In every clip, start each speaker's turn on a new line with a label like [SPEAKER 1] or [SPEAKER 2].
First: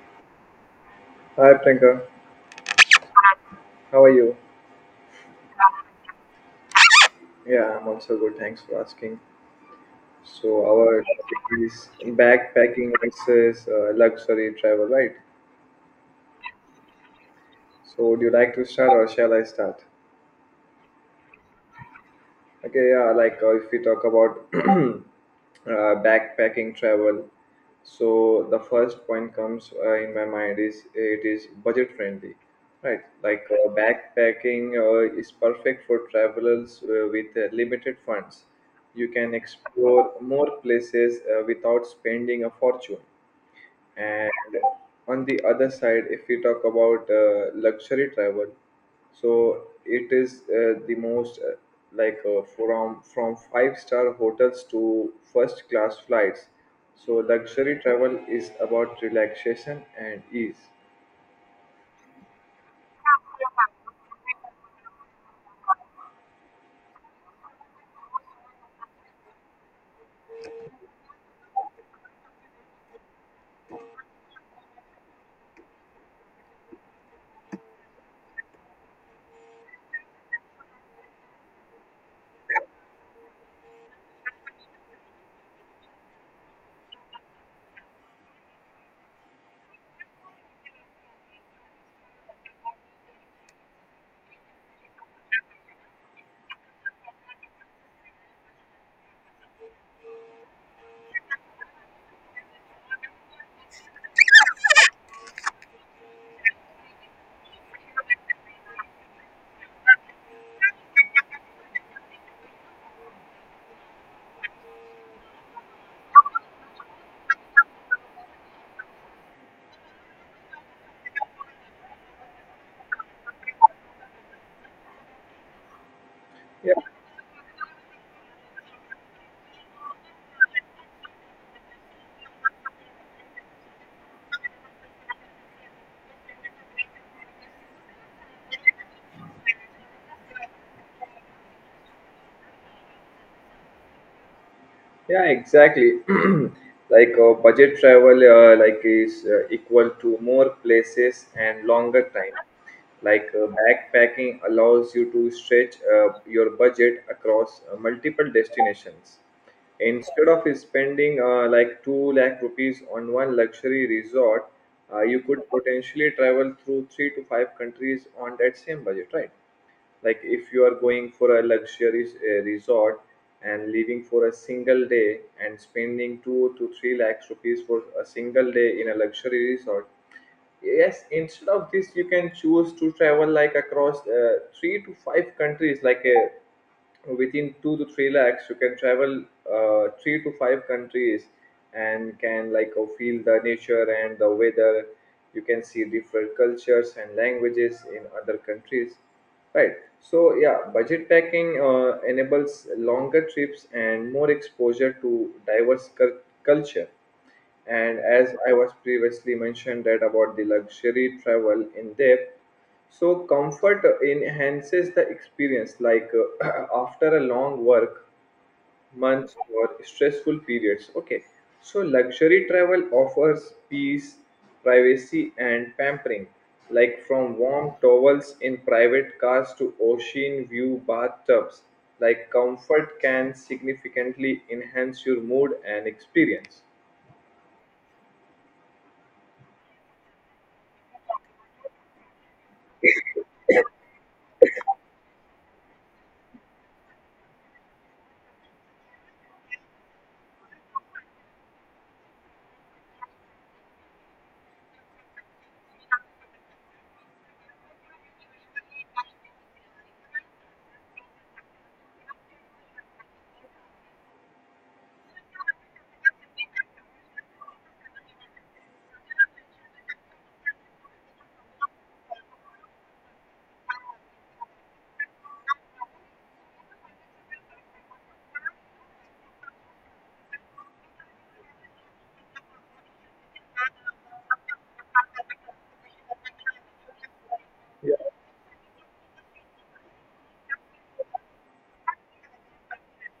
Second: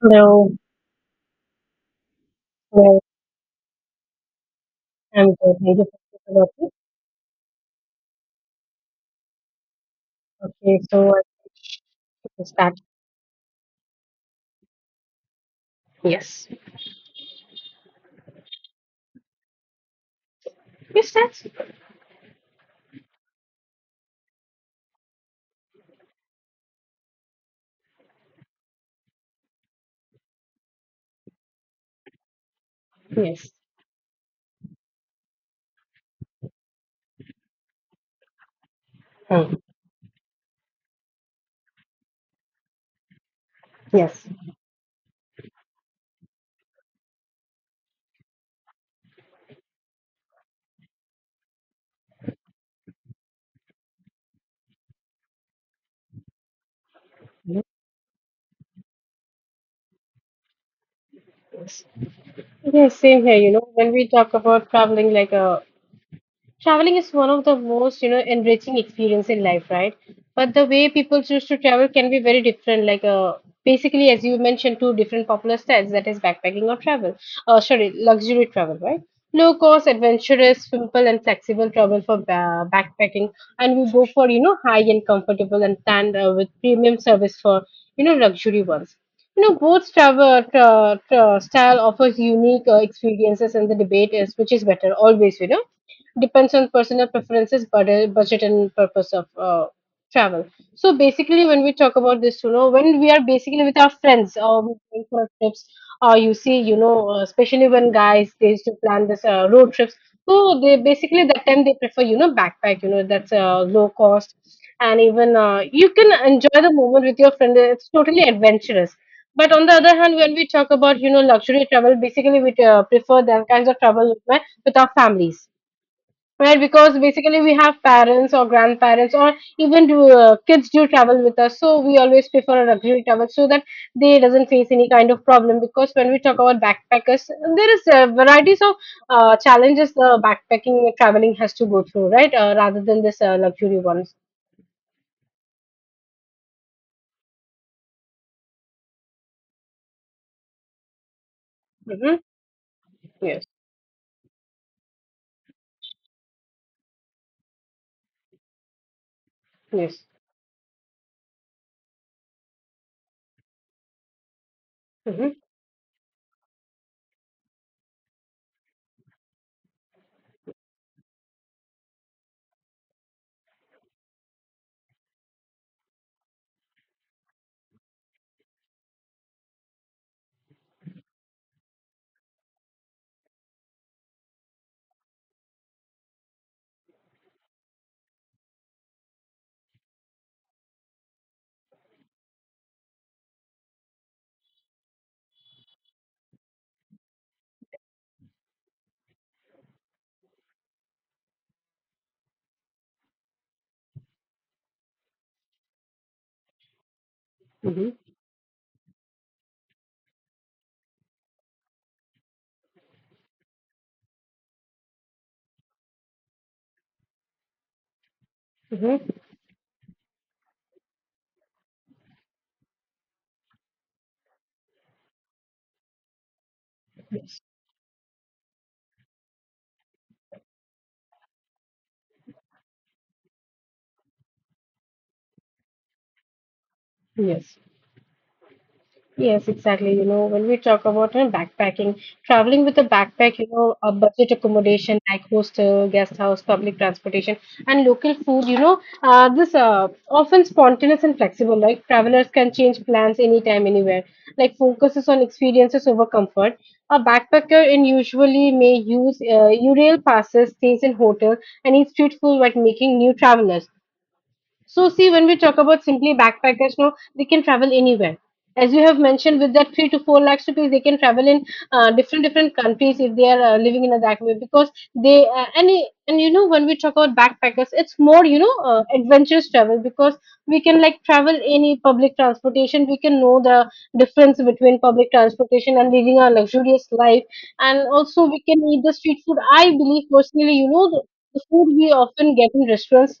[SPEAKER 1] Hello.
[SPEAKER 2] Hi Priyanka,
[SPEAKER 1] Hello,
[SPEAKER 2] how are you?
[SPEAKER 1] I'm good. Thank you for the topic.
[SPEAKER 2] Yeah, I'm also good. Thanks for asking. So
[SPEAKER 1] Okay,
[SPEAKER 2] our
[SPEAKER 1] so I
[SPEAKER 2] topic
[SPEAKER 1] think
[SPEAKER 2] is
[SPEAKER 1] we can start.
[SPEAKER 2] backpacking versus luxury travel, right?
[SPEAKER 1] Yes.
[SPEAKER 2] So would you like to start or shall I start?
[SPEAKER 1] You start?
[SPEAKER 2] Okay, yeah, like if we talk about backpacking travel. So the first point comes in my mind is it is budget friendly, right? Like
[SPEAKER 1] Yes.
[SPEAKER 2] backpacking is perfect for travelers with limited funds. You can
[SPEAKER 1] Hmm.
[SPEAKER 2] explore more places without spending a fortune.
[SPEAKER 1] Yes.
[SPEAKER 2] And on the other side, if we talk about luxury travel, so it is the most from five-star hotels to first class flights. So luxury travel is about relaxation and ease.
[SPEAKER 1] Yes. Yes, same here. When we talk about traveling, traveling is one of the most, enriching experience in life, right? But the way people choose to travel can be very different. Basically, as you mentioned, two different popular styles, that is backpacking or travel. Sorry, luxury travel, right? Low cost, adventurous, simple, and flexible travel for backpacking, and we go for high and comfortable and planned with premium service for luxury ones. You know, both travel style offers unique experiences, and the debate is which is better always, you know, depends on personal preferences, budget and purpose of travel. So basically, when we talk about this, you know, when we are basically with our friends or we going for trips, or you see, especially when guys they used to plan this road trips. So they basically that time they prefer, you know, backpack. You know, that's low cost, and even you can enjoy the moment with your friend. It's totally adventurous. But on the other hand, when we talk about you know luxury travel, basically we prefer that kinds of travel with my with our families, right?
[SPEAKER 2] Yeah,
[SPEAKER 1] Because basically we have parents or grandparents or even do, kids do travel with us, so we always prefer a luxury travel so that they doesn't face any kind of problem, because when we talk about backpackers there is varieties of challenges the backpacking traveling has to go through, right, rather than this luxury ones.
[SPEAKER 2] yeah, exactly. Like budget travel, like is equal to more places and longer
[SPEAKER 1] Hmm.
[SPEAKER 2] time. Like
[SPEAKER 1] Yes.
[SPEAKER 2] backpacking allows you to stretch your budget across multiple destinations.
[SPEAKER 1] Yes.
[SPEAKER 2] Instead of spending like 2 lakh rupees on one luxury resort, you
[SPEAKER 1] Hmm.
[SPEAKER 2] could potentially travel through three to five countries on that same budget, right? Like if you are going for a luxurious resort and leaving for a single day and spending 2 to 3 lakhs rupees for a single day in a luxury resort. Yes, instead of this you can choose to travel like across three to five countries, like a within 2 to 3 lakhs you can travel three to five countries, and can like feel the nature and the weather. You can see different cultures and languages in other countries, right? So yeah, budget packing enables longer trips and more exposure to diverse culture.
[SPEAKER 1] Hmm.
[SPEAKER 2] And as I was previously mentioned that about the luxury travel in depth, so comfort enhances the experience, like after a long work
[SPEAKER 1] Hmm.
[SPEAKER 2] months or stressful periods. Okay, so luxury travel offers peace, privacy and pampering, like from warm towels in private cars to ocean view bathtubs. Like comfort can significantly enhance your mood and experience.
[SPEAKER 1] Yes. Yes, exactly. You know, when we talk about backpacking, traveling with a backpack, you know, a budget accommodation like hostel, guest house, public transportation, and local food, this often spontaneous and flexible. Like travelers can change plans anytime, anywhere. Like focuses on experiences over comfort. A backpacker in usually may use U rail passes, stays in hotel, and eat street food while making new travelers. So see, when we talk about simply backpackers, no, they can travel anywhere. As you have mentioned, with that three to four lakhs rupees, they can travel in different different countries if they are living in a that way, because they and and you know when we talk about backpackers, it's more you know adventurous travel, because we can like travel any public transportation. We can know the difference between public transportation and living a luxurious life, and also we can eat the street food. I believe personally, you know, the food we often get in restaurants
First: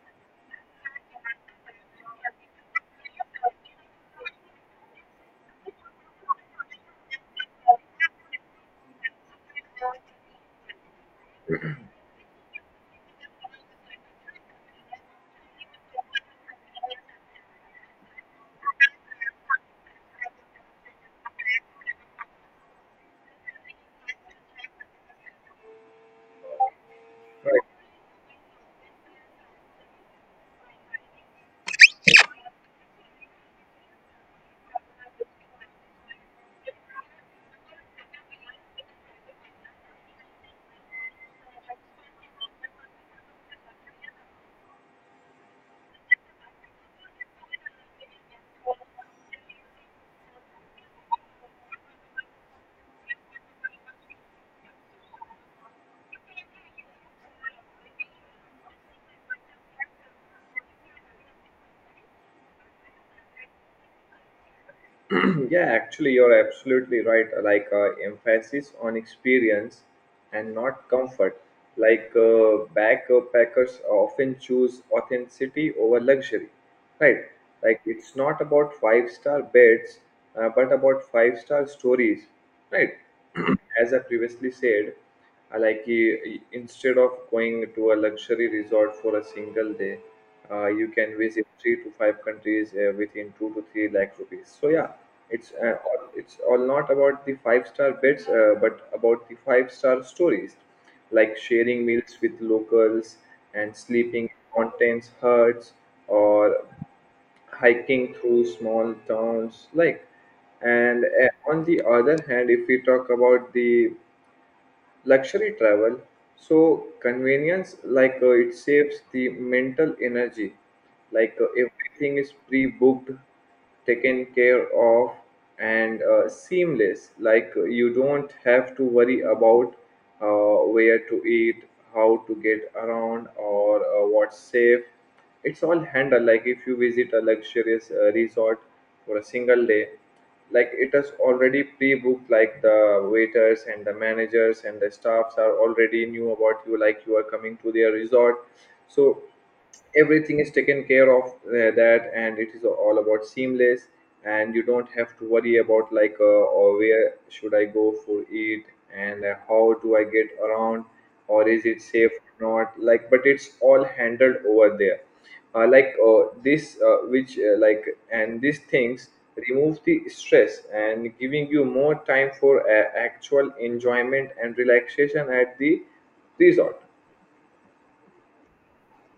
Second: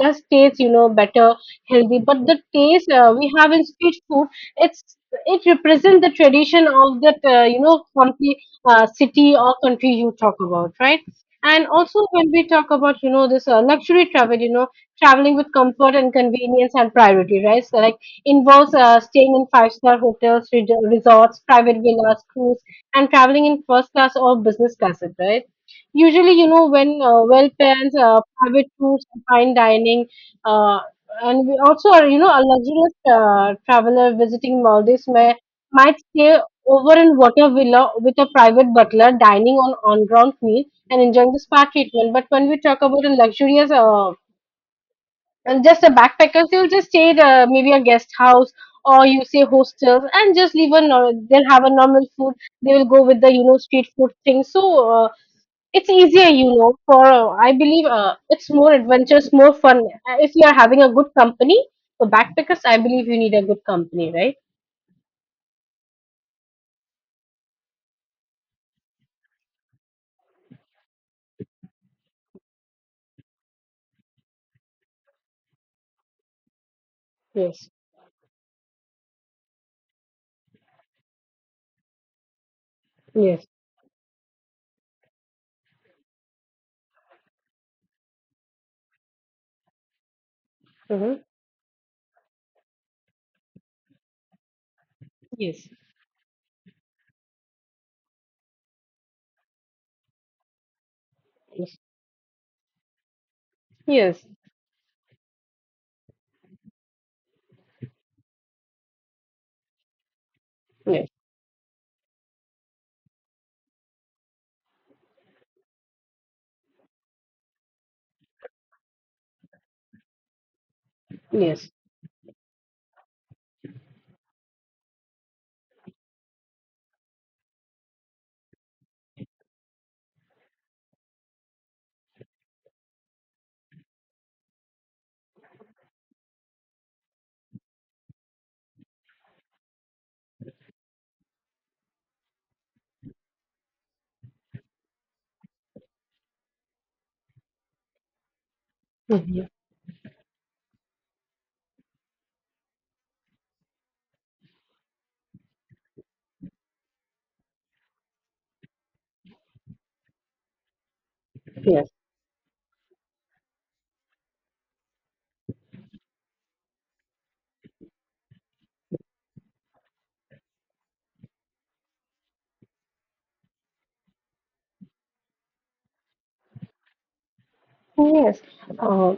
[SPEAKER 1] does taste, you know, better, healthy. But the taste we have in street food, it's it represents the tradition of that, country, city or country you talk about, right? And also when we talk about, you know, this luxury travel, you know, traveling with comfort and convenience and priority, right? So like involves staying in five-star hotels, resorts, private villas, cruise, and traveling in first class or business class, right? Usually, you know, when well
[SPEAKER 2] Yeah.
[SPEAKER 1] plans, private tours, fine dining, uh, and we also are, you know, a luxurious traveler visiting Maldives may might stay over in water villa with a private butler, dining on on-ground meal and enjoying the spa treatment. But when we talk about a luxurious, and just a backpackers, they'll just stay at maybe a guest house or you say hostels and just leave a, they'll have a normal food. They will go with the, you know, street food thing. So it's easier, you know, for I believe it's more adventurous, more fun. If you are having a good company for backpackers, I believe you need a good company, right?
[SPEAKER 2] Yeah, actually, you're absolutely right. Like emphasis on experience and not comfort. Like backpackers often choose authenticity over luxury, right?
[SPEAKER 1] Yes,
[SPEAKER 2] Like it's not about five-star beds, but about five-star stories, right?
[SPEAKER 1] yes,
[SPEAKER 2] As I previously said, like you, instead of going to a luxury resort for a single day, you
[SPEAKER 1] uh,
[SPEAKER 2] can visit three to five countries within 2 to 3 lakh rupees. So yeah, it's
[SPEAKER 1] yes,
[SPEAKER 2] uh, all- it's all not about the five-star beds, but about the five-star stories, like
[SPEAKER 1] yes,
[SPEAKER 2] sharing meals with locals and
[SPEAKER 1] yes,
[SPEAKER 2] sleeping in mountains huts or hiking through small towns, like. And
[SPEAKER 1] yes,
[SPEAKER 2] on the other hand, if we talk about the luxury travel, so convenience, like it saves the mental energy. Like
[SPEAKER 1] yes.
[SPEAKER 2] everything is pre-booked, taken care of, and seamless. Like you don't have to worry about where to eat, how to get around, or what's safe. It's all handled. Like if you visit a luxurious resort for a single day, like it is already pre-booked, like the waiters and the managers and the staffs are already knew about you, like you are coming to their resort. So
[SPEAKER 1] Mhm.
[SPEAKER 2] everything is taken care of that, and it is all about seamless, and you don't have to worry about, like or where should I go for it, and how do I get around, or is it
[SPEAKER 1] Yes.
[SPEAKER 2] safe or not, like, but it's all handled over there. Like this which Like, and these things remove the stress and giving you more time for actual enjoyment and relaxation at the resort.
[SPEAKER 1] Yes, uh,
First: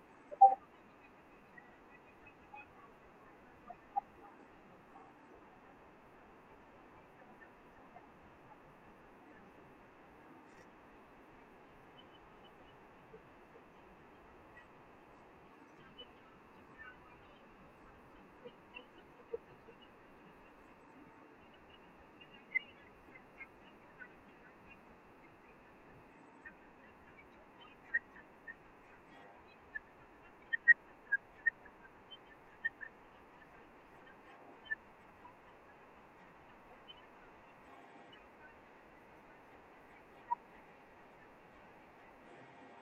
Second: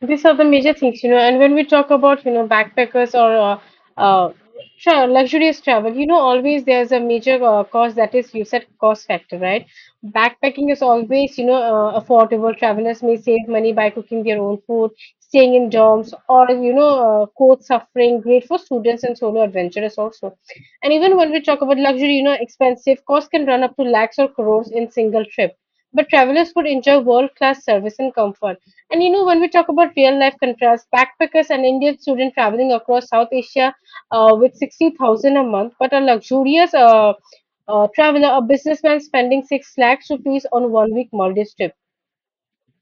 [SPEAKER 1] these are the major things, you know. And when we talk about, you know, backpackers or uh, uh, tra luxurious travel, you know, always there's a major cost, that is, you said, cost factor, right? Backpacking is always, affordable. Travelers may save money by cooking their own food, staying in dorms, or, coach suffering, great for students and solo adventurers also. And even when we talk about luxury, you know, expensive costs can run up to lakhs or crores in single trip, but travelers would enjoy world-class service and comfort. And you know, when we talk about real-life contrast, backpackers and Indian students traveling across South Asia with 60,000 a month, but a luxurious traveler, a businessman spending 6 lakhs rupees on one-week Maldives trip.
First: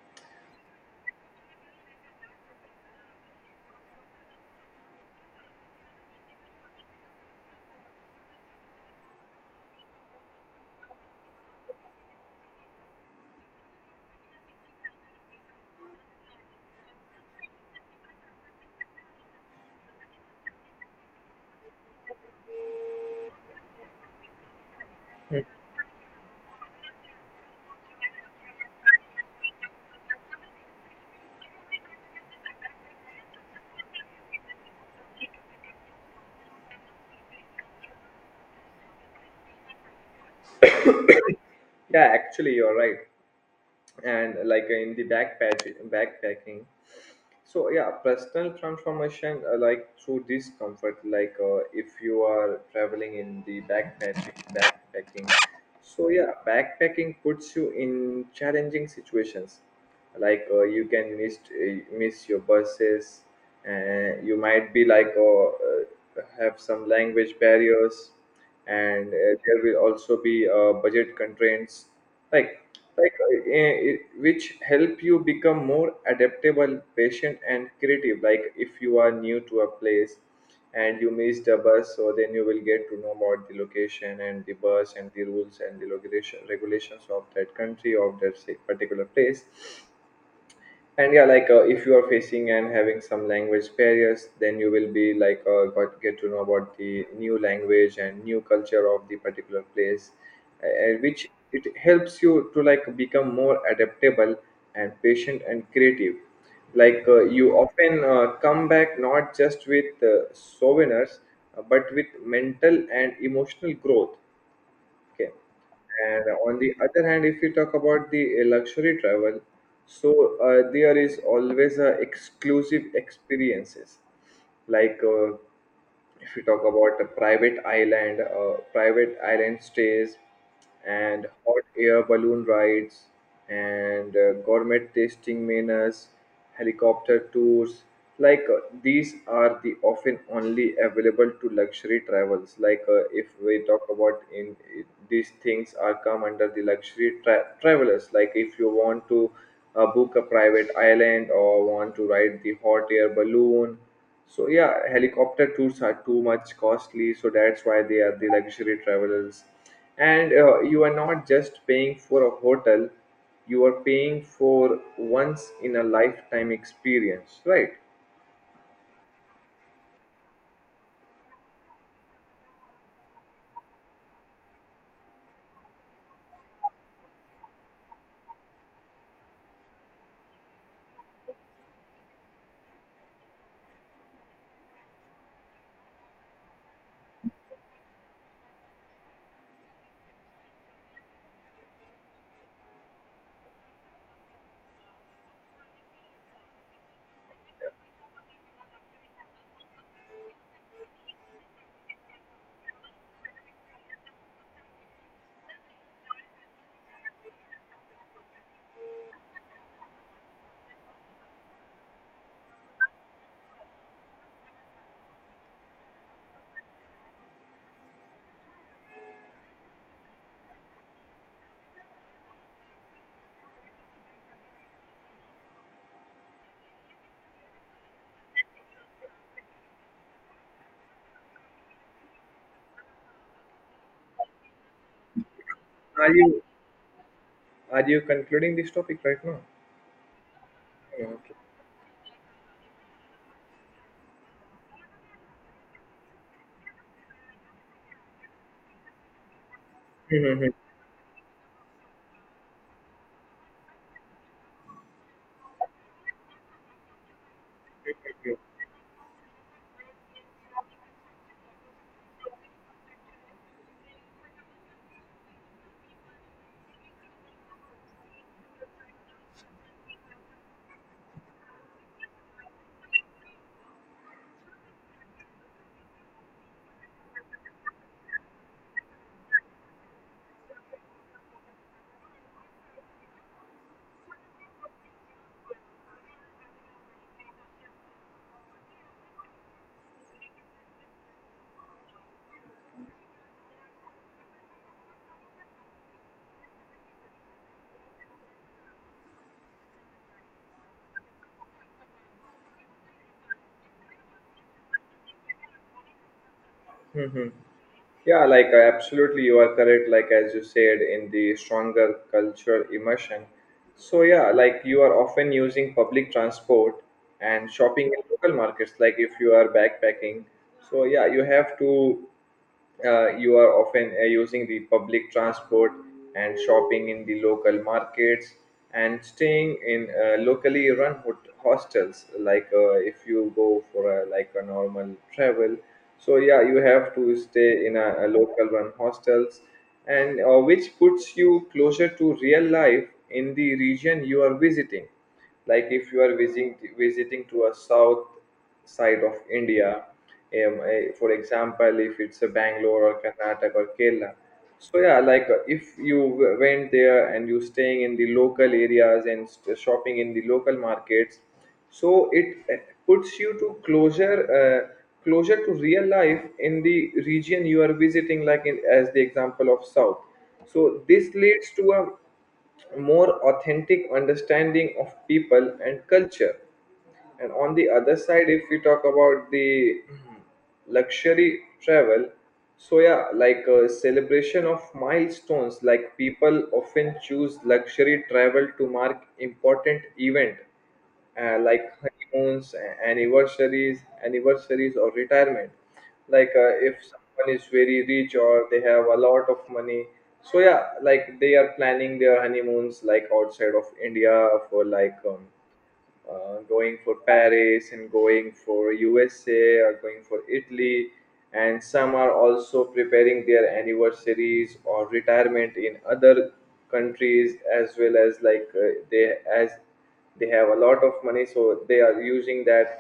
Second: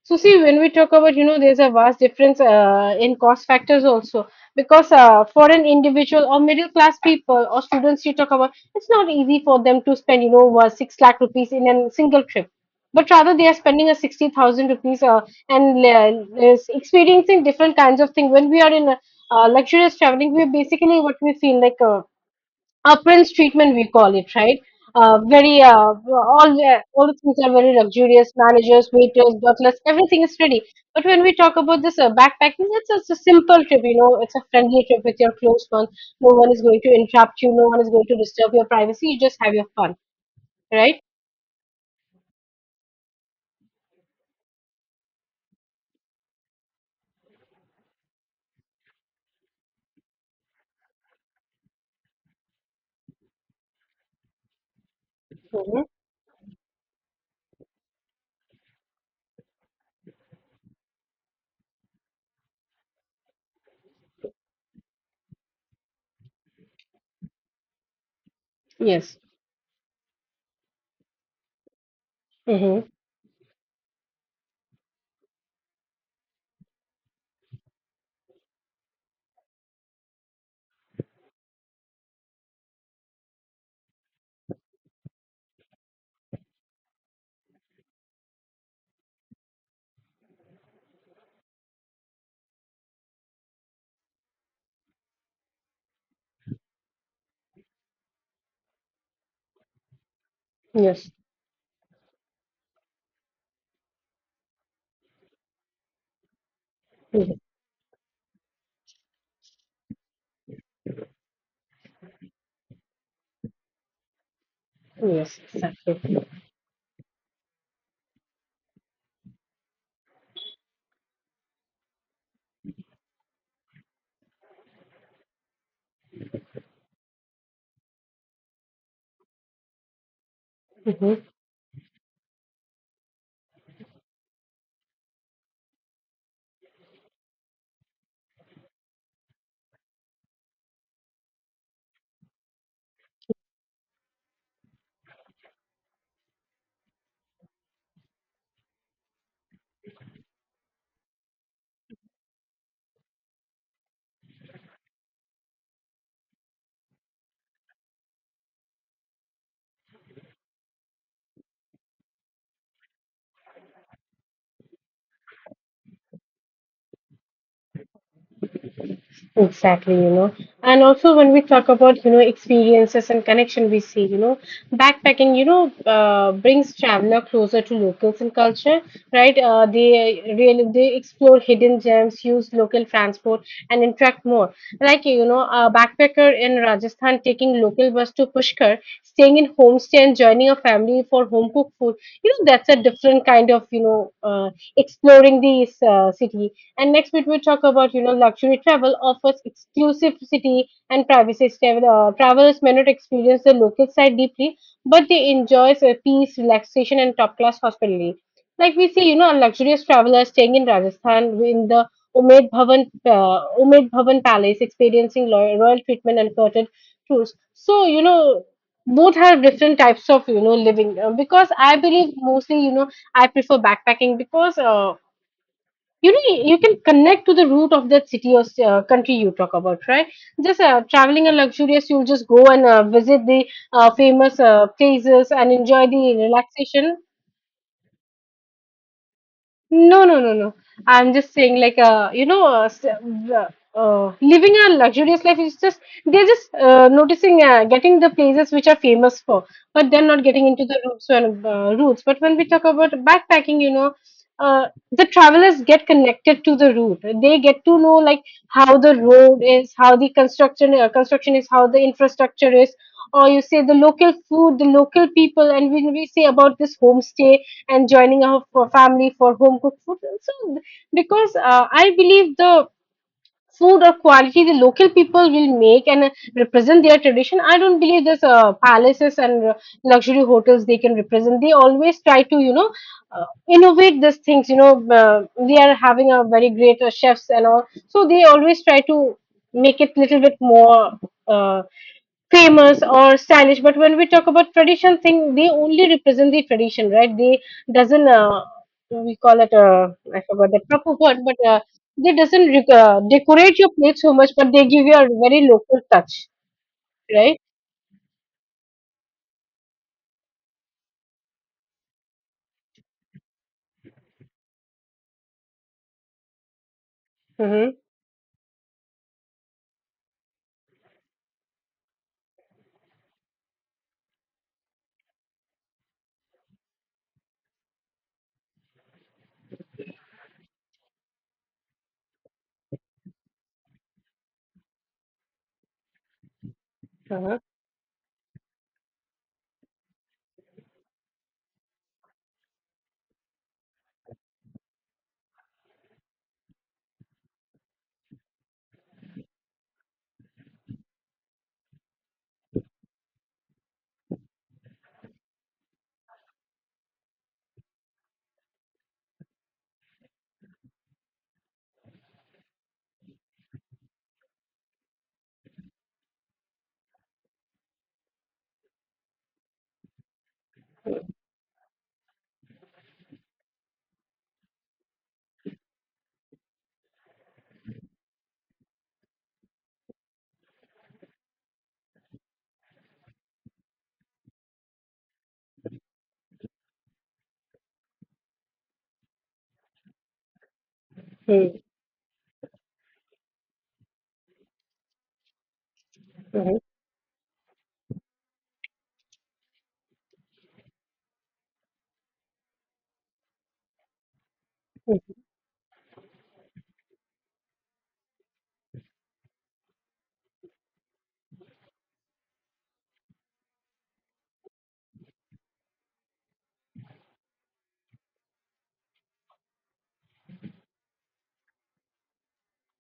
[SPEAKER 1] So see, when we talk about, you know, there's a vast difference in cost factors also, because for an individual or middle class people or students you talk about, it's not easy for them to spend, six lakh rupees in a single trip. But rather, they are spending a 60,000 rupees and is experiencing different kinds of things. When we are in luxurious traveling, we basically what we feel like. Appearance treatment we call it, right? Very all all the things are very luxurious, managers, waiters, butlers, everything is ready. But when we talk about this backpacking, it's a simple trip, you know, it's a friendly trip with your close ones. No one is going to interrupt you, no one is going to disturb your privacy, you just have your fun, right?
[SPEAKER 2] Yeah, actually you're right. And like in the backpacking, so yeah, personal transformation, like through discomfort, like if you are traveling in the backpacking,
[SPEAKER 1] Hmm.
[SPEAKER 2] so yeah, backpacking puts you in challenging situations. Like you can miss your buses, and you might be like have some language barriers, and
[SPEAKER 1] Yes.
[SPEAKER 2] there will also be budget constraints, like
[SPEAKER 1] Hmm.
[SPEAKER 2] like which help you become more adaptable, patient and creative. Like if you are new to a place and you miss the bus, so then you will get to know about the location and the bus and the rules and the regulations of that country, of that, say, particular place. And yeah, like if you are facing and having some language barriers, then you will be like got get to know about the new language and new culture of the particular place.
[SPEAKER 1] Yes.
[SPEAKER 2] Which it helps you to, like, become more adaptable and patient and creative, like
[SPEAKER 1] Hmm.
[SPEAKER 2] you often come back not just with souvenirs, but with mental and emotional growth. Okay.
[SPEAKER 1] Yes, exactly.
[SPEAKER 2] And on the other hand, if you talk about the luxury travel, so there is always exclusive experiences. Like if you talk about a private island stays, and
[SPEAKER 1] Mhm.
[SPEAKER 2] hot air balloon rides, and gourmet tasting menus, helicopter tours. Like these are the often only available to luxury travels. Like if we talk about in, these things are come under the luxury travelers. Like if you want to book a private island or want to ride the hot air balloon. So yeah, helicopter tours are too much costly. So that's why they are the luxury travelers, and you are not just paying for a hotel, you are paying for once in a lifetime experience, right?
[SPEAKER 1] Exactly, you know. And also when we talk about, you know, experiences and connection we see, you know, backpacking, brings traveler closer to locals and culture, right? They really they explore hidden gems, use local transport and interact more. Like, you know, a backpacker in Rajasthan taking local bus to Pushkar, staying in homestay and joining a family for home cooked food. You know, that's a different kind of, exploring the city. And next week we talk about you know luxury travel offers exclusivity and privacy. Travelers may not experience the local side deeply, but they enjoy peace, relaxation, and top class hospitality. Like we see, you know, a luxurious traveler staying in Rajasthan in the Umaid Bhavan Palace, experiencing royal treatment and curtain tours. So you know, both have different types of you know living because I believe mostly you know I prefer backpacking, because you know you can connect to the root of that city or country you talk about, right? Just traveling and luxurious you'll just go and visit the famous places and enjoy the
[SPEAKER 2] are you
[SPEAKER 1] relaxation.
[SPEAKER 2] are you concluding this topic right now?
[SPEAKER 1] No, no, no, no.
[SPEAKER 2] Yeah,
[SPEAKER 1] I'm just saying, like, living a luxurious life is just they're just noticing, getting the places which are famous for, but they're not getting
[SPEAKER 2] okay.
[SPEAKER 1] into the roots and roots. But when we talk about backpacking, you know, the travelers get connected to the route. They get to know like how the road is, how the construction is, how the infrastructure is, or you say the local food, the local people, and when we say about this homestay and joining a for family for home cooked food. So, because I believe the food or quality the local people will make and represent their tradition, I don't believe there's palaces and luxury hotels they can represent. They always try to, innovate these things. They are having a very great chefs and all, so they always try to make it little bit more. Uh, famous or stylish, but when we talk about tradition thing they only represent the tradition, right? They doesn't we call it I forgot the proper word, but they doesn't decorate your plate so much, but they give you a very local touch, right?
[SPEAKER 2] Yeah, like absolutely, you are correct. Like as you said, in the stronger cultural immersion. So yeah, like you are often using public transport and
[SPEAKER 1] Mm-hmm.
[SPEAKER 2] shopping in local markets. Like if you are backpacking, so yeah, you have to. You are often using the public transport and shopping in the local markets and staying in locally run hostels. Like if you go for like a normal travel. So yeah, you have to
[SPEAKER 1] Uh-huh.
[SPEAKER 2] stay in a local one hostels, and which puts you closer to real life in the region you are visiting. Like if you are visiting to a south side of India, for example, if it's a Bangalore or Karnataka or Kerala. So yeah, like if you went there and you staying in the local areas and shopping in the local markets, so it puts you to uh, closer to real life in the region you are visiting, like in, as the example of south, so this leads to a more authentic understanding of people and culture. And on the other side, if we talk about the luxury travel, so yeah, like a celebration of milestones, like people often choose luxury travel to mark important event,
[SPEAKER 1] Mm-hmm.
[SPEAKER 2] like honeymoons, anniversaries or retirement, like if someone is very rich or they have a lot of money. So yeah, like they are planning their honeymoons, like outside of India, for like going for Paris and going for USA or going for Italy, and some are also preparing their anniversaries or retirement in other countries as well as like they, as they have a lot of money, so they are using that,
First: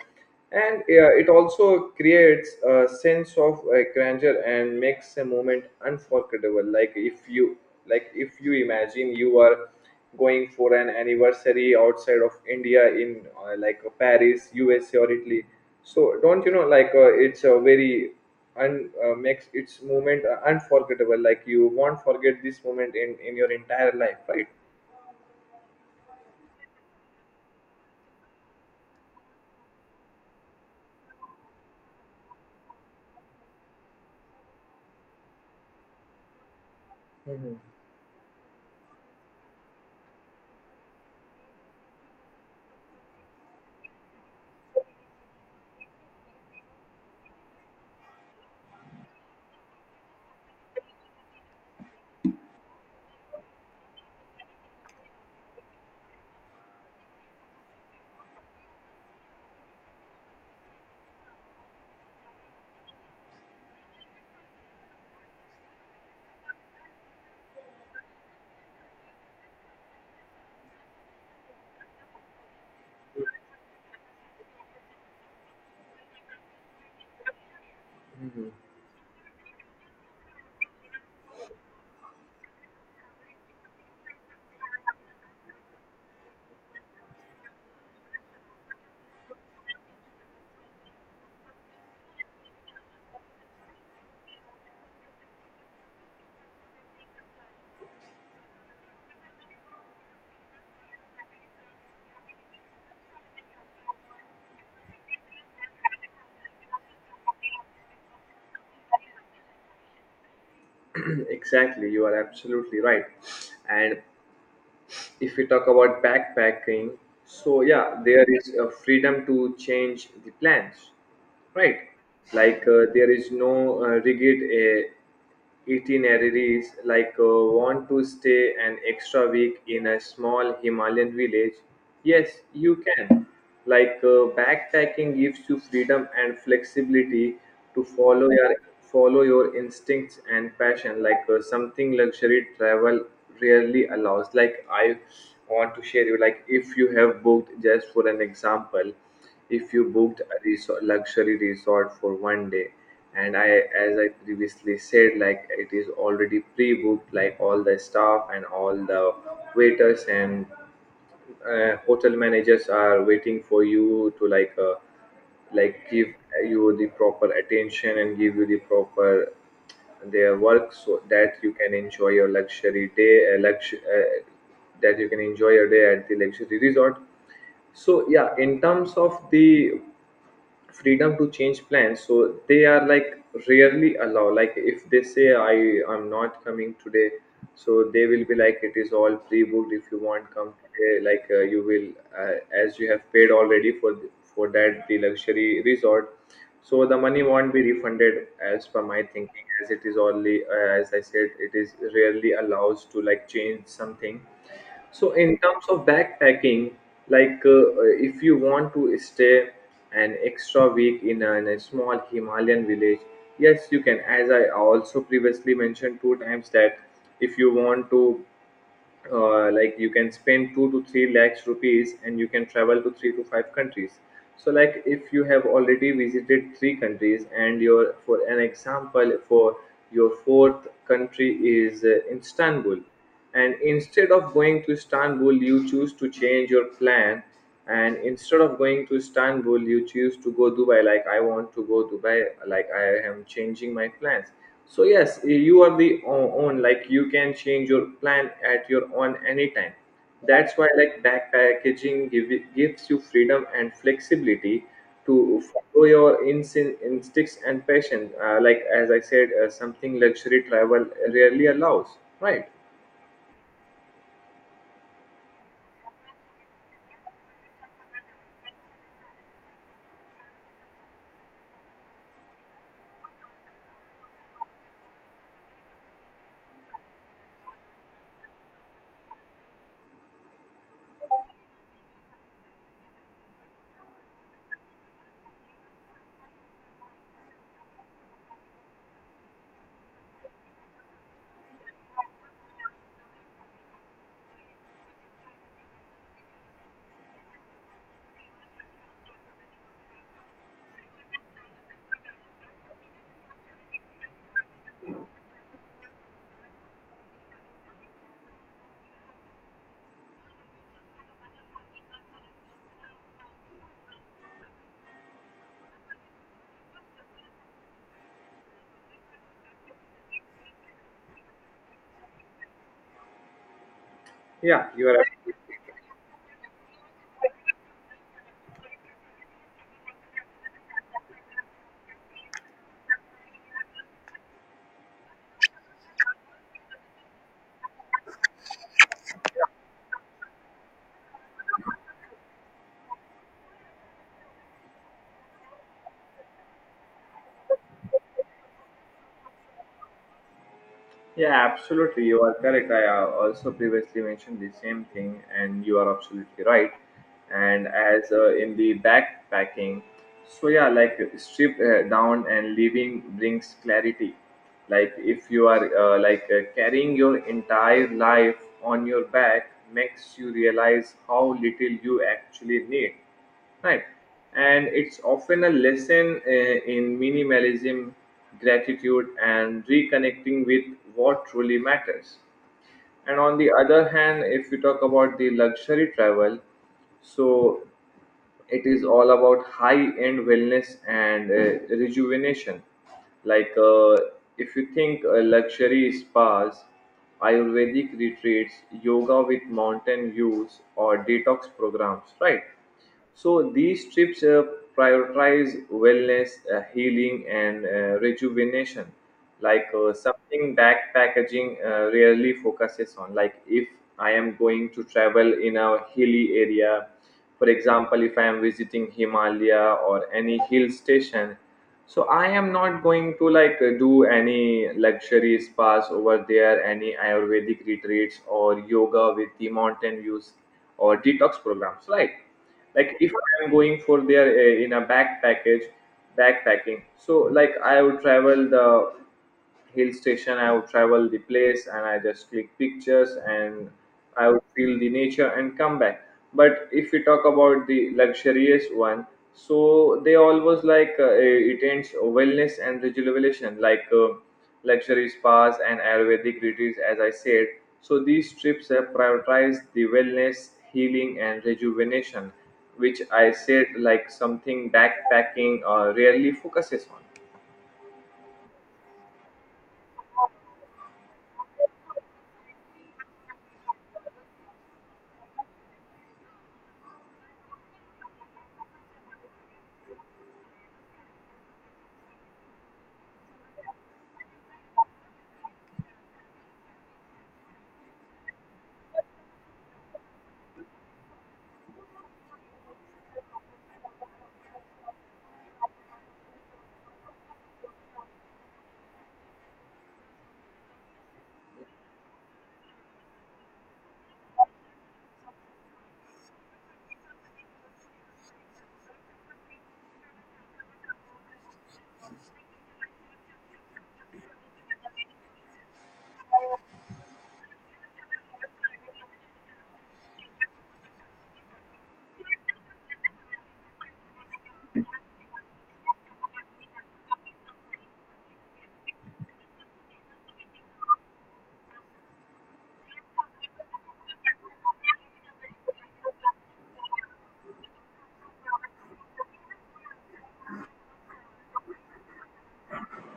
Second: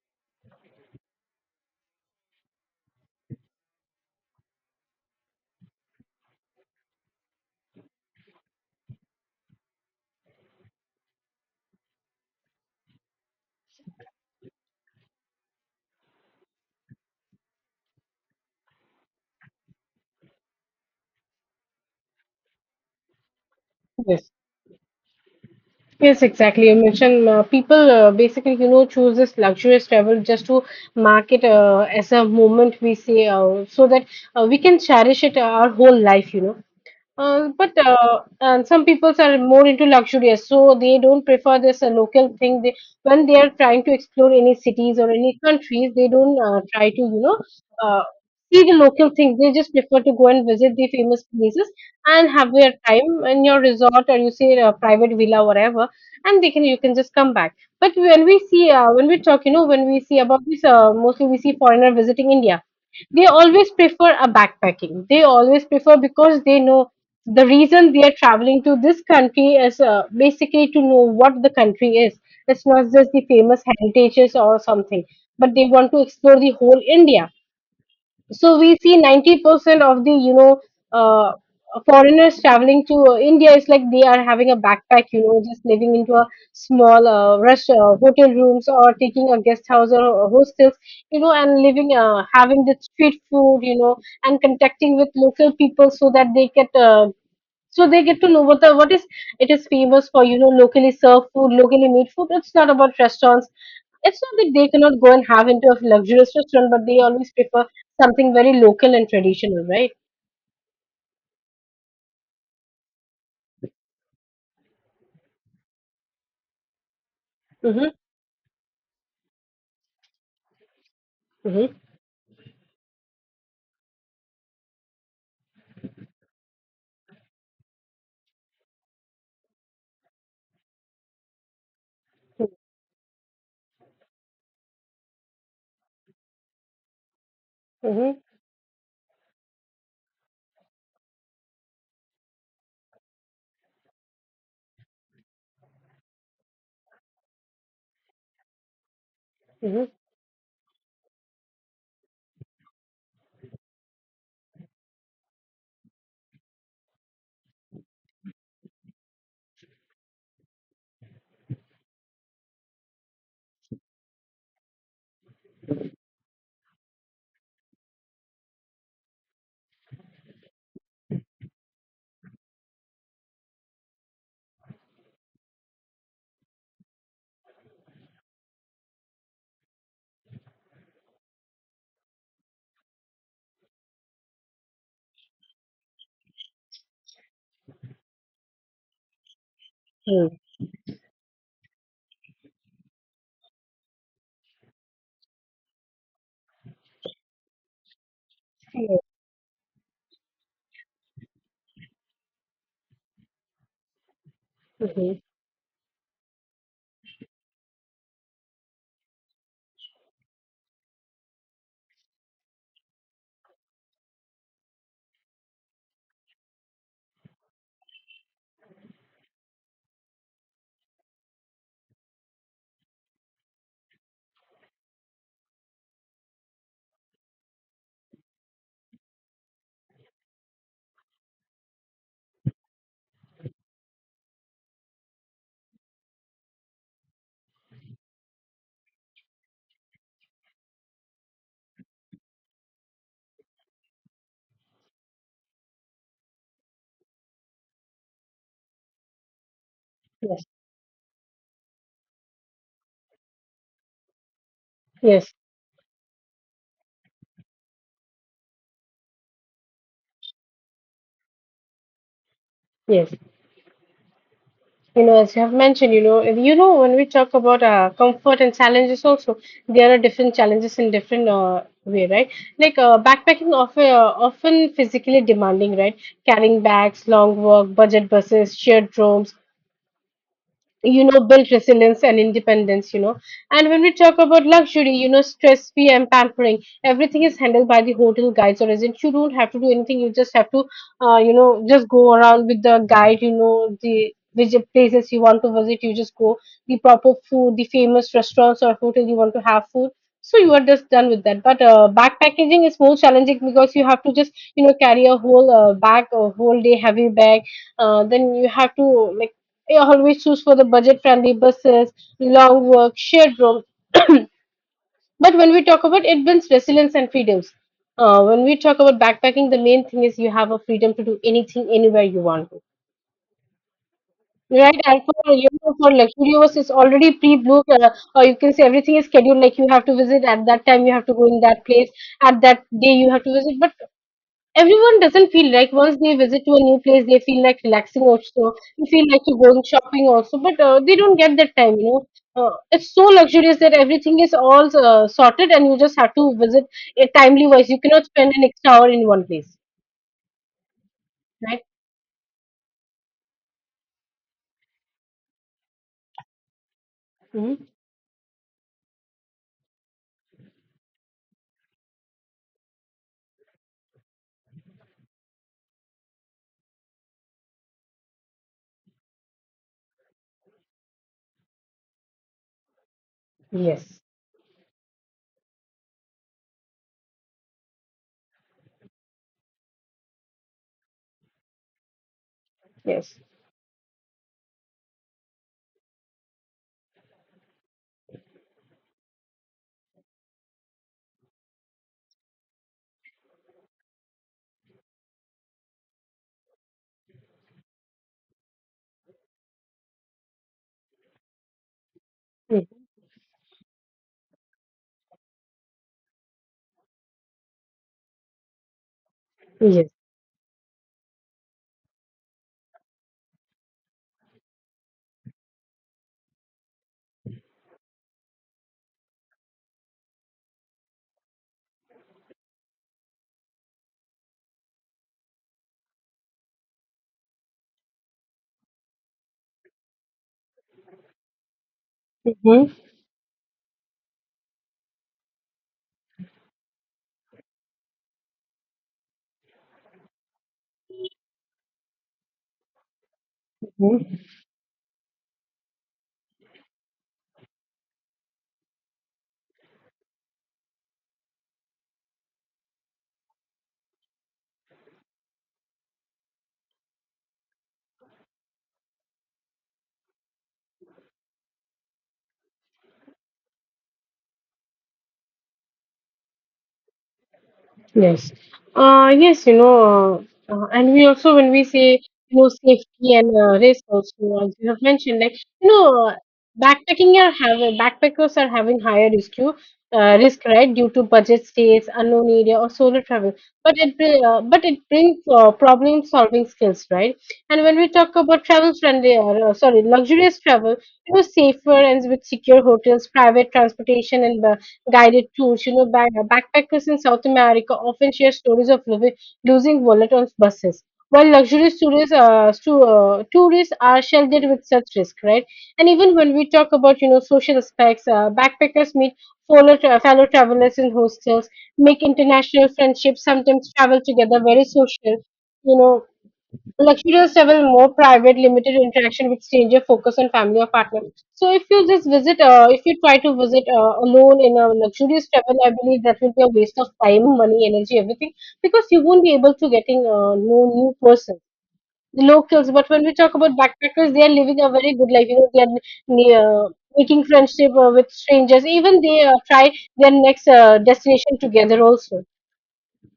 [SPEAKER 2] and yeah, it also creates a sense of grandeur and makes a moment unforgettable. Like if you imagine you are going for an anniversary outside of India in like Paris, USA, or Italy. So don't you know, like it's a very un makes its moment unforgettable. Like you won't forget this moment in your entire life,
[SPEAKER 1] Yes.
[SPEAKER 2] right?
[SPEAKER 1] Yes, exactly. You mentioned people basically, you know, choose this luxurious travel just to mark it as a moment we see, so that we can cherish it our whole life, you know.
[SPEAKER 2] Mhm.
[SPEAKER 1] But and some people are more into luxurious, so they don't prefer this local thing. They, when they are trying to explore any cities or any countries, they don't try to you know uh, see the local things. They just prefer to go and visit the famous places and have their time in your resort or you say a private villa, whatever, and they can you can just come back. But when we talk, when we see about this, mostly we see foreigner visiting India. They always prefer a backpacking, they always prefer, because they know the reason we are traveling to this country is basically to know what the country is. It's not just the famous heritages or something, but they want to explore the whole India. So we see 90% of the, uh, foreigners traveling to India is like they are having a backpack, you know, just living into a small rush, hotel rooms, or taking a guest house or hostels, you know, and living, having the street food, you know, and contacting with local people so that they get to know what the what is it is famous for, you know, locally served food, locally made food. It's not about restaurants. It's not that they cannot go and have into a luxurious restaurant, but they always prefer something very local and traditional, right?
[SPEAKER 2] Exactly, you are absolutely right. And if we talk about backpacking, so
[SPEAKER 1] Mm-hmm.
[SPEAKER 2] yeah, there is a freedom to change the plans,
[SPEAKER 1] Mm-hmm.
[SPEAKER 2] right? Like there is no rigid itineraries. Like want to stay an extra week in a small Himalayan village? Yes, you can. Like, backpacking gives you freedom and flexibility to
[SPEAKER 1] Mm-hmm.
[SPEAKER 2] follow your instincts and passion, like, something luxury travel rarely allows. Like, I want to share you, like, if you have booked, just for an example, if you
[SPEAKER 1] Mm-hmm.
[SPEAKER 2] booked a resort, luxury resort, for one day. And I as I previously said, like, it is already pre-booked, like, all the staff and all the waiters and hotel managers are waiting for you to, like, like, give you the proper attention and give you the proper, their work, so that you can enjoy your luxury day, that you can enjoy your day at the luxury resort. So yeah, in terms of the freedom to change plans, so they are, like, rarely allow. Like, if they say, I'm not coming today, so they will be like, it is all pre-booked, if you want come today, like, you will, uh, as you have paid already for for that the luxury resort, so the money won't be refunded, as per
[SPEAKER 1] Mm-hmm.
[SPEAKER 2] my thinking, as it is only, as I said, it is rarely allows to like change something. So
[SPEAKER 1] Mm-hmm.
[SPEAKER 2] in terms of backpacking, like, if you want to stay an extra week in in a small Himalayan village, yes, you can. As I also previously mentioned two times, that if you want to, like, you can spend 2 to 3 lakhs rupees and you can travel to three to five countries. So like, if you have already visited three countries, and your, for an example, for your fourth country is, istanbul, and instead of going to istanbul you choose to change your plan, and instead of going to istanbul you choose to go dubai. Like, I want to go dubai, like, I am changing my plans. So yes, you are the own, like, you can change your plan at your own anytime.
[SPEAKER 1] Yes.
[SPEAKER 2] That's why, like, backpacking gives you freedom and flexibility
[SPEAKER 1] Yes.
[SPEAKER 2] to follow your instincts and passion, like, as I said, something luxury travel rarely allows, right?
[SPEAKER 1] Yes. You know, as you have mentioned, when we talk about comfort and challenges, also there are different challenges in different way, right? Like backpacking, often physically demanding, right? Carrying bags, long walk, budget buses, shared rooms, you know, build resilience and independence, you know. And when we talk about luxury, you know, stress free and pampering, everything is handled by the hotel guides or agent. You don't have to do anything, you just have to, you know, just go around with the guide. You know, the which places you want to visit, you just go, the proper food, the famous restaurants or hotel you want to have food, so you are just done with that. But backpacking is more challenging because you have to just, you know, carry a whole bag, a whole day heavy bag. Then you have to, like, I always choose for the budget friendly buses, long work, shared room. But when we talk about, it builds resilience and freedoms. When we talk about backpacking, the main thing is you have a freedom to do anything anywhere you want to.
[SPEAKER 2] Yeah,
[SPEAKER 1] Right,
[SPEAKER 2] you
[SPEAKER 1] and
[SPEAKER 2] are.
[SPEAKER 1] for, you know, for luxury it's already pre-booked, or you can say everything is scheduled. Like you have to visit at that time, you have to go in that place at that day, you have to visit. But everyone doesn't feel like once they visit to a new place, they feel like relaxing also. They feel like to go shopping also, but they don't get that time, you know. It's so luxurious that everything is all sorted, and you just have to visit a timely wise. You cannot spend an extra hour in one place,
[SPEAKER 2] Yeah,
[SPEAKER 1] right?
[SPEAKER 2] absolutely. You are correct. I, also previously mentioned the same thing, and you are absolutely right.
[SPEAKER 1] Mhm.
[SPEAKER 2] And as, in the backpacking, so yeah, like, strip, down and living brings clarity. Like, if you are, like, carrying your entire life on your back, makes you realize how little you actually need, right?
[SPEAKER 1] Yes,
[SPEAKER 2] And it's often a lesson, in minimalism, gratitude, and reconnecting with what truly matters.
[SPEAKER 1] yes.
[SPEAKER 2] And on the other hand, if we talk about the luxury travel, so it is all about high end wellness and, rejuvenation. Like, if you think, luxury spas, ayurvedic retreats, yoga with mountain views, or detox programs, right?
[SPEAKER 1] Mm.
[SPEAKER 2] So these trips, prioritize wellness, healing, and, rejuvenation, like,
[SPEAKER 1] Yes.
[SPEAKER 2] something backpackaging rarely focuses on. Like, if I am going to travel in a hilly area, for example, if I am visiting himalaya or any hill station, so I am not going to, like, do any luxury spas over there, any ayurvedic retreats or yoga with the mountain views or detox programs, right?
[SPEAKER 1] Hmm.
[SPEAKER 2] Like, if I am going for there, in a backpacking, so like, I would travel the hill station, I would travel the place, and I just click pictures and I would feel the nature and come back. But if we talk about the luxurious one, so they always, like, it ends wellness and rejuvenation, like, luxury spas and Ayurvedic retreats, as I said. So these trips have prioritized the wellness, healing, and rejuvenation, which I said, like, something backpacking rarely focuses on.
[SPEAKER 1] Yes. Yes, you know, and we also, when we say, you know, safety and risk also, as you have mentioned, like, you know, uh, backpacking are having, backpackers are having higher risk, you, risk, right, due to budget stays, unknown area, or solo travel. But but it brings problem solving skills, right? And when we talk about travel friendly, or, sorry, luxurious travel, you know, safer and with secure hotels, private transportation, and guided tours. You know, backpackers in South America often share stories of living, losing wallet on buses, while luxury tourists, tourists are sheltered with such risk, right? And even when we talk about, you know, social aspects, backpackers meet fellow travelers in hostels, make international friendships, sometimes travel together, very social. You know, luxurious travel, more private, limited interaction with stranger, focus on family or partner. So if you just visit, if you try to visit alone in a luxurious travel, I believe that will be a waste of time, money, energy, everything, because you won't be able to getting know new person. The locals, but when we talk about backpackers, they are living a very good life. You know, they are near, making friendship with strangers. Even they try their next destination together also.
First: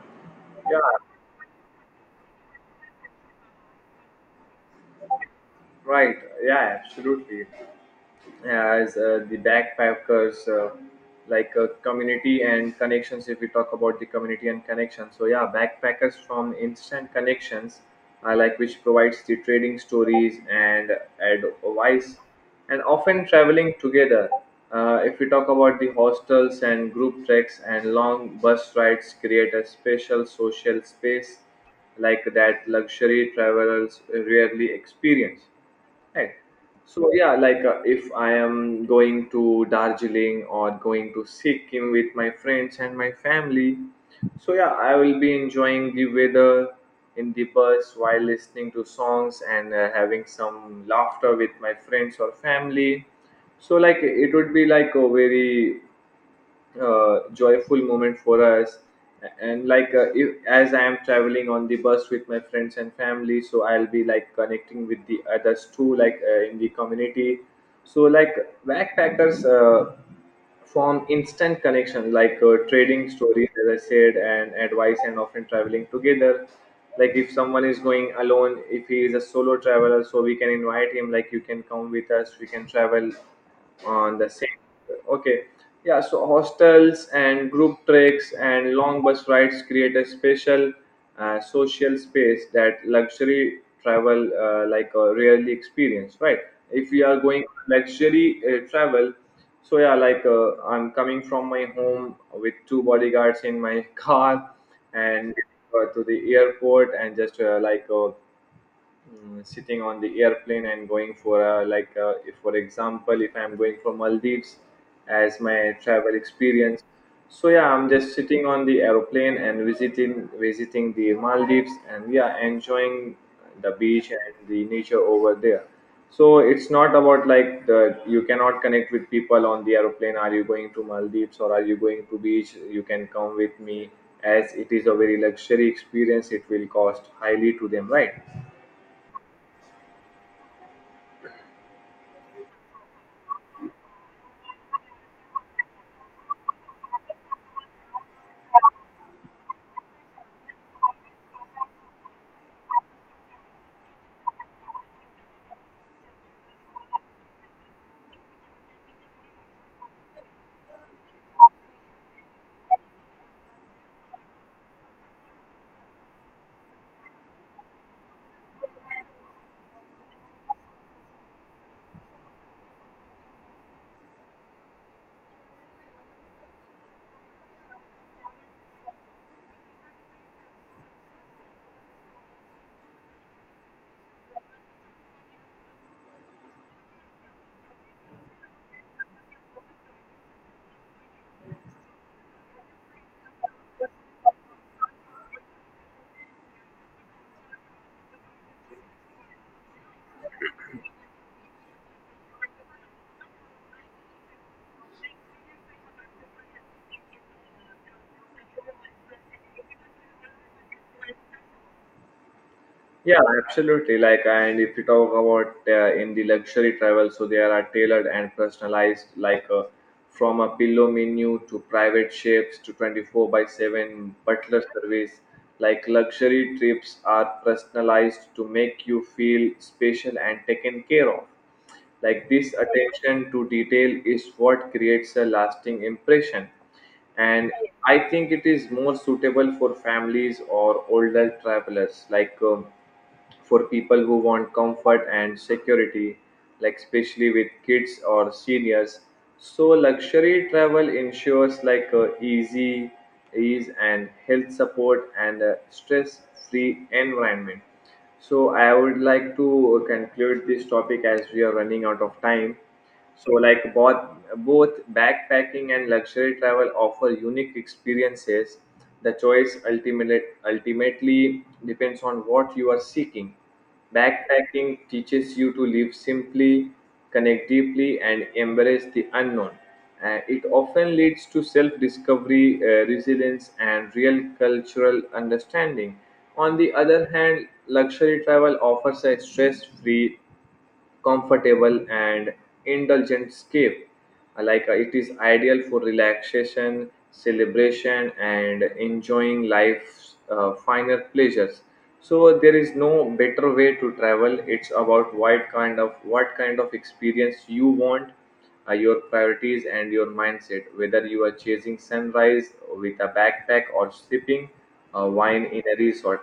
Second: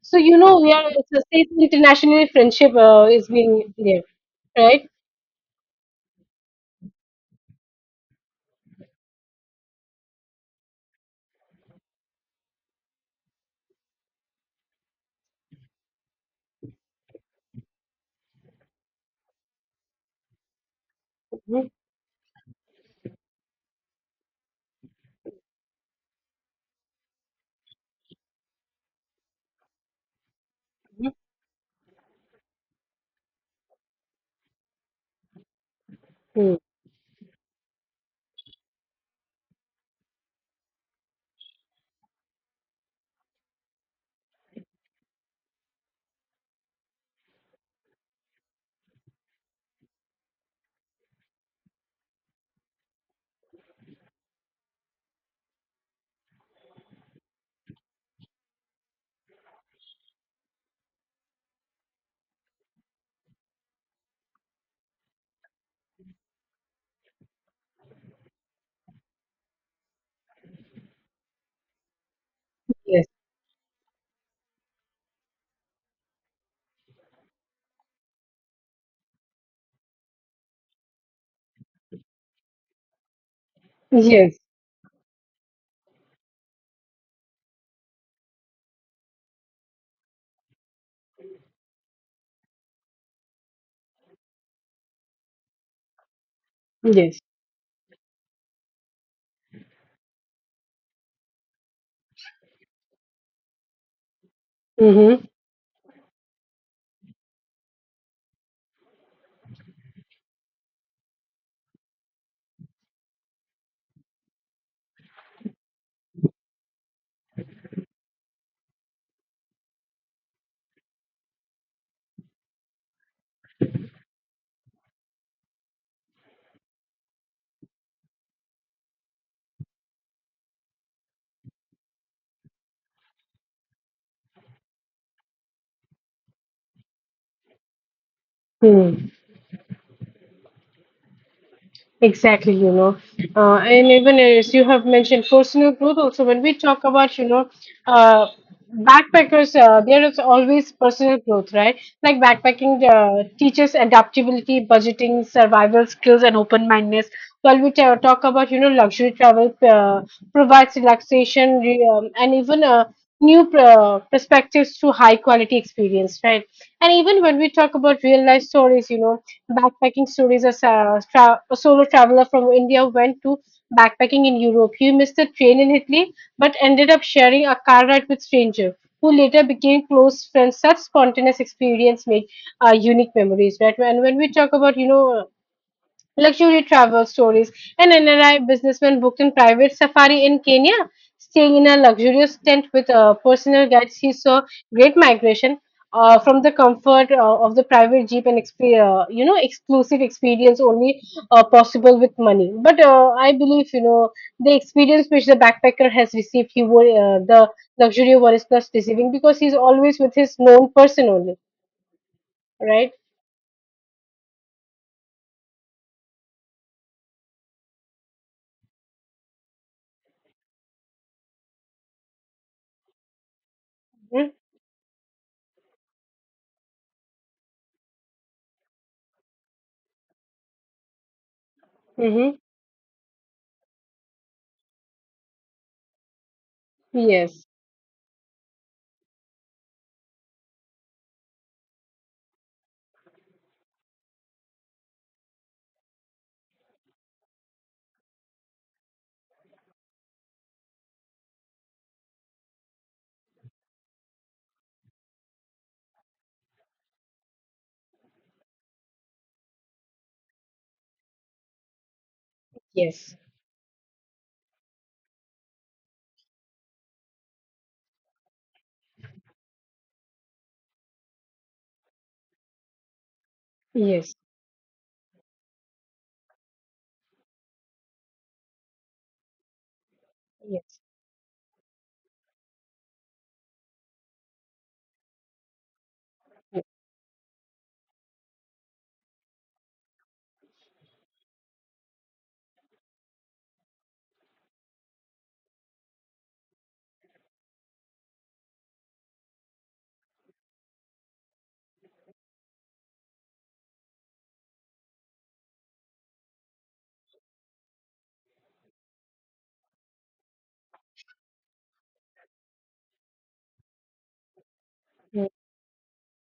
[SPEAKER 1] So you know, we are
[SPEAKER 2] Yeah,
[SPEAKER 1] it's internationally friendship is being there, right?
[SPEAKER 2] right. Yeah, absolutely. As, the backpackers, like, community and connections, if we talk about the community and connections, so yeah, backpackers from instant connections, like, which provides the trading stories and
[SPEAKER 1] Mhm.
[SPEAKER 2] advice, and often traveling together. If we talk about the hostels and group treks and long bus rides create a special social
[SPEAKER 1] Mhm.
[SPEAKER 2] space, like, that luxury travelers rarely experience. Right.
[SPEAKER 1] Mhm.
[SPEAKER 2] So yeah, like, if I am going to Darjeeling or going to Sikkim with my friends and my family, so yeah, I will be enjoying the weather in the bus while listening to songs and, having some laughter with my friends or family. So like, it would be like a very, joyful moment for us. And like, if, as I am traveling on the bus with my friends and family, so I'll be like, connecting with the others too, like, in the community. So like, backpackers, form instant connection, like,
[SPEAKER 1] Yes.
[SPEAKER 2] trading stories, as I said, and advice, and often traveling together. Like, if someone is going alone, if he is a solo traveler, so we can invite him, like, you can come with us, we can travel on the
[SPEAKER 1] Yes.
[SPEAKER 2] same. Okay. Yeah, so hostels and group treks and long bus rides create a special, social space that luxury travel, like, rarely experience, right? If we are
[SPEAKER 1] Yes.
[SPEAKER 2] going luxury, travel, so yeah, like, I'm coming from my home with two bodyguards in my car,
[SPEAKER 1] Mm-hmm.
[SPEAKER 2] and, to the airport, and just, like, sitting on the airplane and going for like, if, for example, if I'm going for maldives, as my travel experience, so yeah, I'm just sitting on the airplane and visiting the maldives, and yeah, enjoying the beach and the nature over there. So it's not about like the, you cannot connect with people on the airplane, are you going to maldives or are you going to beach, you can come with me, as it is a very luxury experience, it will cost highly to them, right?
[SPEAKER 1] Mm-hmm. Exactly, you know, and even as you have mentioned, personal growth. Also, when we talk about, uh, backpackers, there is always personal growth, right? Like backpacking teaches adaptability, budgeting, survival skills, and open mindedness. While talk about, you know, luxury travel provides relaxation, and even new perspectives through high quality experience, right? And even when we talk about real life stories, you know, backpacking stories, as a, a solo traveler from India went to backpacking in Europe. He missed the train in Italy but ended up sharing a car ride with stranger who later became close friends. Such spontaneous experience made unique memories, right? And when we talk about, you know, luxury travel stories. An NRI businessman booked a private safari in Kenya, staying in a luxurious tent with personal guides. He saw great migration from the comfort of the private jeep and you know, exclusive experience only possible with money. But I believe you know the experience which the backpacker has received, he would the luxury one is plus receiving because he's always with his known person only, right?
[SPEAKER 2] Yeah, absolutely. Like, and if you talk about, in the luxury travel, so there are tailored and personalized, like, from a pillow menu to private chefs to 24/7
[SPEAKER 1] Hmm?
[SPEAKER 2] butler service. Like, luxury trips are personalized to make you feel special and taken care of. Like,
[SPEAKER 1] Mm-hmm.
[SPEAKER 2] this attention to detail is what creates a lasting impression.
[SPEAKER 1] Yes,
[SPEAKER 2] And I think it is more suitable for families or older travelers. Like, for people who want comfort and security, like, especially with kids or seniors. So luxury travel ensures, like, easy ease and health support and a stress-free environment. So I would like to conclude this topic as we are running out of time.
[SPEAKER 1] yes,
[SPEAKER 2] So, like, both backpacking and luxury travel offer unique experiences. The choice ultimately depends on what you are seeking.
[SPEAKER 1] yes,
[SPEAKER 2] Backpacking teaches you to live simply, connect deeply, and embrace the unknown. It
[SPEAKER 1] yes.
[SPEAKER 2] often leads to self discovery, resilience, and real cultural understanding. On the other hand, luxury travel offers a stress free, comfortable, and indulgent escape. Like, it is ideal for relaxation, celebration, and enjoying life's, finer pleasures. So there is no better way to travel. It's about what kind of experience you want, your priorities and your mindset. Whether you are chasing sunrise with a backpack or sipping, wine in a resort,